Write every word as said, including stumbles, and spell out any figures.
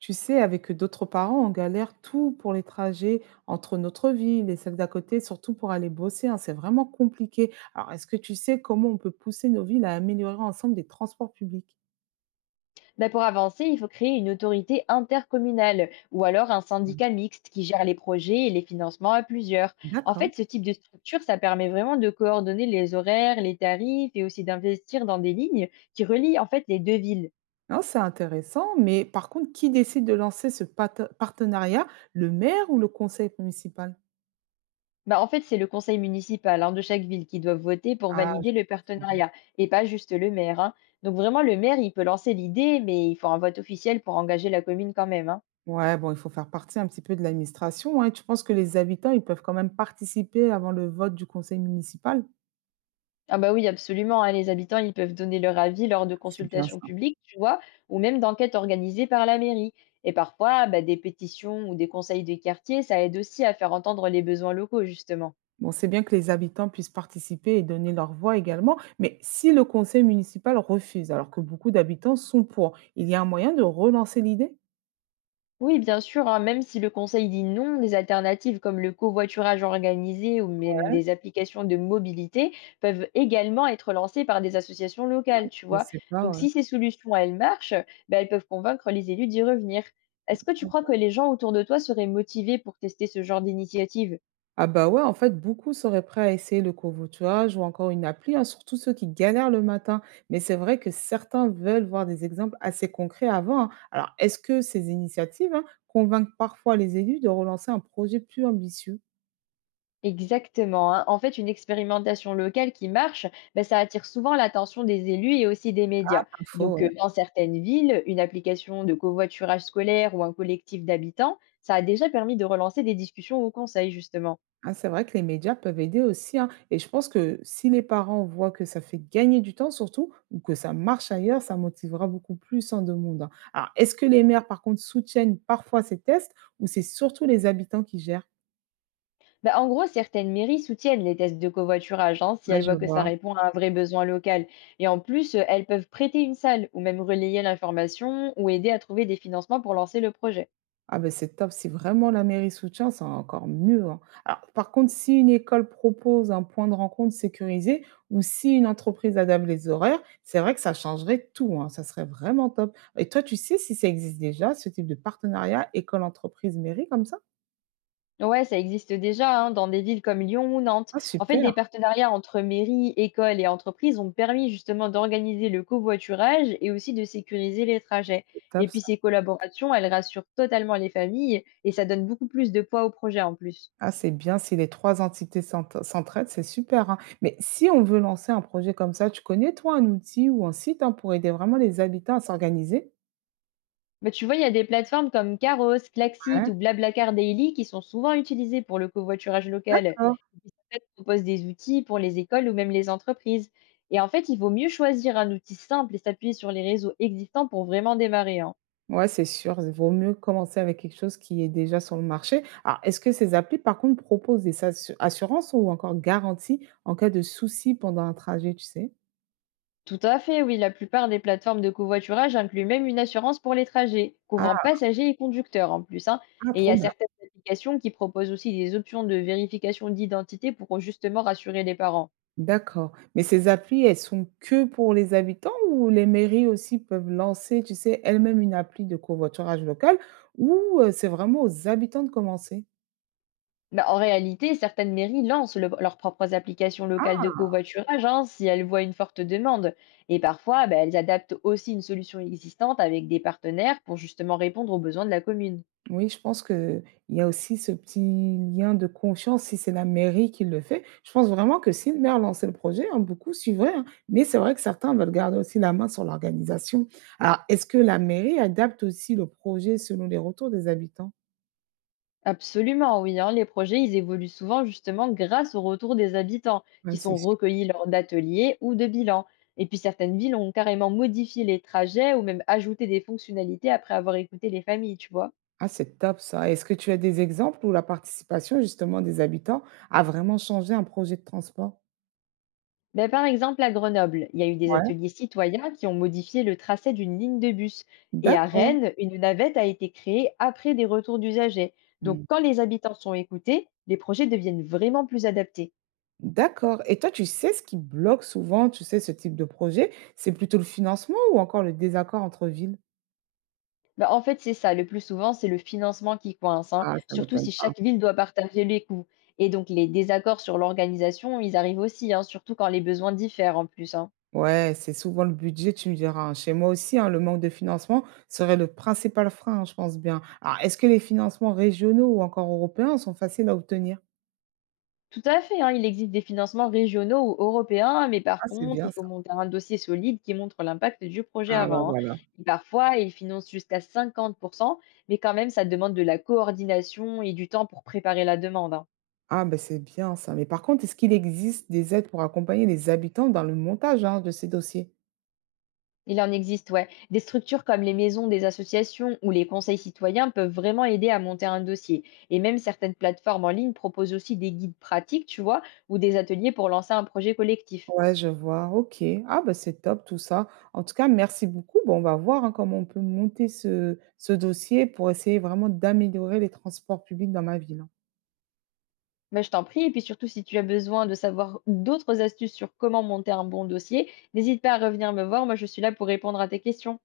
Tu sais, avec d'autres parents, on galère tout pour les trajets entre notre ville et celle d'à côté, surtout pour aller bosser, hein. C'est vraiment compliqué. Alors, est-ce que tu sais comment on peut pousser nos villes à améliorer ensemble des transports publics? Ben, pour avancer, il faut créer une autorité intercommunale ou alors un syndicat mixte qui gère les projets et les financements à plusieurs. En D'accord. fait, ce type de structure, ça permet vraiment de coordonner les horaires, les tarifs et aussi d'investir dans des lignes qui relient en fait les deux villes. Non, c'est intéressant, mais par contre, qui décide de lancer ce pate- partenariat, le maire ou le conseil municipal? Ben, en fait, c'est le conseil municipal hein, de chaque ville qui doit voter pour Ah, valider je le pense que- partenariat et pas juste le maire. Hein. Donc vraiment, le maire, il peut lancer l'idée, mais il faut un vote officiel pour engager la commune quand même. Hein. Ouais, bon, il faut faire partie un petit peu de l'administration, hein. Tu penses que les habitants, ils peuvent quand même participer avant le vote du conseil municipal? Ah bah oui, absolument, hein, les habitants, ils peuvent donner leur avis lors de C'est bien consultations ça. publiques, tu vois, ou même d'enquêtes organisées par la mairie. Et parfois, bah, des pétitions ou des conseils de quartier, ça aide aussi à faire entendre les besoins locaux, justement. Bon, c'est bien que les habitants puissent participer et donner leur voix également, mais si le conseil municipal refuse, alors que beaucoup d'habitants sont pour, il y a un moyen de relancer l'idée? Oui, bien sûr, hein, même si le conseil dit non, des alternatives comme le covoiturage organisé ou même des applications de mobilité peuvent également être lancées par des associations locales, tu Je vois. sais Donc pas, ouais. si ces solutions, elles marchent, ben, elles peuvent convaincre les élus d'y revenir. Est-ce que tu crois que les gens autour de toi seraient motivés pour tester ce genre d'initiative? Ah bah ouais, en fait, beaucoup seraient prêts à essayer le covoiturage ou encore une appli, hein, surtout ceux qui galèrent le matin. Mais c'est vrai que certains veulent voir des exemples assez concrets avant, hein. Alors, est-ce que ces initiatives, hein, convainquent parfois les élus de relancer un projet plus ambitieux? Exactement, hein. En fait, une expérimentation locale qui marche, ben, ça attire souvent l'attention des élus et aussi des médias. Donc, Info. euh, dans certaines villes, une application de covoiturage scolaire ou un collectif d'habitants, ça a déjà permis de relancer des discussions au conseil, justement. Ah, c'est vrai que les médias peuvent aider aussi, hein. Et je pense que si les parents voient que ça fait gagner du temps surtout, ou que ça marche ailleurs, ça motivera beaucoup plus en de, hein. Alors, est-ce que les maires, par contre, soutiennent parfois ces tests ou c'est surtout les habitants qui gèrent? Ben, en gros, certaines mairies soutiennent les tests de covoiturage hein, si Là, elles je voient que ça vois. répond à un vrai besoin local. Et en plus, euh, elles peuvent prêter une salle ou même relayer l'information ou aider à trouver des financements pour lancer le projet. Ah ben c'est top. Si vraiment la mairie soutient, c'est encore mieux, hein. Alors par contre, si une école propose un point de rencontre sécurisé ou si une entreprise adapte les horaires, c'est vrai que ça changerait tout, hein, ça serait vraiment top. Et toi, tu sais si ça existe déjà, ce type de partenariat école-entreprise-mairie comme ça? Ouais, ça existe déjà hein, dans des villes comme Lyon ou Nantes. Ah En fait, super, des partenariats entre mairies, écoles et entreprises ont permis justement d'organiser le covoiturage et aussi de sécuriser les trajets. c'est Et top puis ça. ces collaborations, elles rassurent totalement les familles et ça donne beaucoup plus de poids au projet en plus. Ah c'est bien si les trois entités s'ent s'entraident, c'est super, hein. Mais si on veut lancer un projet comme ça, tu connais toi un outil ou un site, hein, pour aider vraiment les habitants à s'organiser? Bah, tu vois, il y a des plateformes comme Caros, Klaxit Ouais, ou BlaBlaCar Daily qui sont souvent utilisées pour le covoiturage local. Et d'accord. puis, certaines proposent des outils pour les écoles ou même les entreprises. Et en fait, il vaut mieux choisir un outil simple et s'appuyer sur les réseaux existants pour vraiment démarrer. Hein. Ouais, c'est sûr, il vaut mieux commencer avec quelque chose qui est déjà sur le marché. Alors, est-ce que ces applis, par contre, proposent des assu- assurances ou encore garanties en cas de souci pendant un trajet, tu sais? Tout à fait, oui, la plupart des plateformes de covoiturage incluent même une assurance pour les trajets, couvrant Ah, passagers et conducteurs en plus. Hein. ah, Et il y trop a bien. certaines applications qui proposent aussi des options de vérification d'identité pour justement rassurer les parents. D'accord. Mais ces applis, elles sont que pour les habitants ou les mairies aussi peuvent lancer, tu sais, elles-mêmes une appli de covoiturage local ou euh, c'est vraiment aux habitants de commencer? Bah, en réalité, certaines mairies lancent le- leurs propres applications locales de covoiturage hein, si elles voient une forte demande. Et parfois, bah, elles adaptent aussi une solution existante avec des partenaires pour justement répondre aux besoins de la commune. Oui, je pense qu'il y a aussi ce petit lien de confiance si c'est la mairie qui le fait. Je pense vraiment que si le maire lançait le projet, hein, beaucoup suivraient, hein. Mais c'est vrai que certains veulent garder aussi la main sur l'organisation. Alors, est-ce que la mairie adapte aussi le projet selon les retours des habitants? Absolument, oui. Hein, les projets, ils évoluent souvent justement grâce au retour des habitants qui Ouais, sont c'est sûr. recueillis lors d'ateliers ou de bilans. Et puis certaines villes ont carrément modifié les trajets ou même ajouté des fonctionnalités après avoir écouté les familles, tu vois. Ah, c'est top ça. Est-ce que tu as des exemples où la participation justement des habitants a vraiment changé un projet de transport? Ben, par exemple, à Grenoble, il y a eu des Ouais, ateliers citoyens qui ont modifié le tracé d'une ligne de bus. Et à d'accord. Rennes, une navette a été créée après des retours d'usagers. Donc, Mmh. quand les habitants sont écoutés, les projets deviennent vraiment plus adaptés. D'accord. Et toi, tu sais ce qui bloque souvent, tu sais, ce type de projet? C'est plutôt le financement ou encore le désaccord entre villes? Ben, en fait, c'est ça. Le plus souvent, c'est le financement qui coince, hein, Ah, ça surtout m'étonne si pas. chaque ville doit partager les coûts. Et donc, les désaccords sur l'organisation, ils arrivent aussi, hein, surtout quand les besoins diffèrent en plus. Hein. Ouais, c'est souvent le budget, tu me diras, hein. Chez moi aussi, hein, le manque de financement serait le principal frein, hein, je pense bien. Alors, est-ce que les financements régionaux ou encore européens sont faciles à obtenir? Tout à fait, hein, il existe des financements régionaux ou européens, mais Ah, par c'est contre, il bien faut ça. monter un dossier solide qui montre l'impact du projet Ah bah avant. Hein. voilà. Et parfois, ils financent jusqu'à cinquante pour cent, mais quand même, ça demande de la coordination et du temps pour préparer la demande. Hein. Ah, ben c'est bien ça. Mais par contre, est-ce qu'il existe des aides pour accompagner les habitants dans le montage, hein, de ces dossiers? Il en existe, ouais. Des structures comme les maisons des associations ou les conseils citoyens peuvent vraiment aider à monter un dossier. Et même certaines plateformes en ligne proposent aussi des guides pratiques, tu vois, ou des ateliers pour lancer un projet collectif. Ouais, je vois. OK. Ah bah, c'est top tout ça. En tout cas, merci beaucoup. Bon, on va voir, hein, comment on peut monter ce ce dossier pour essayer vraiment d'améliorer les transports publics dans ma ville, hein. Mais je t'en prie, et puis surtout si tu as besoin de savoir d'autres astuces sur comment monter un bon dossier, n'hésite pas à revenir me voir, moi je suis là pour répondre à tes questions.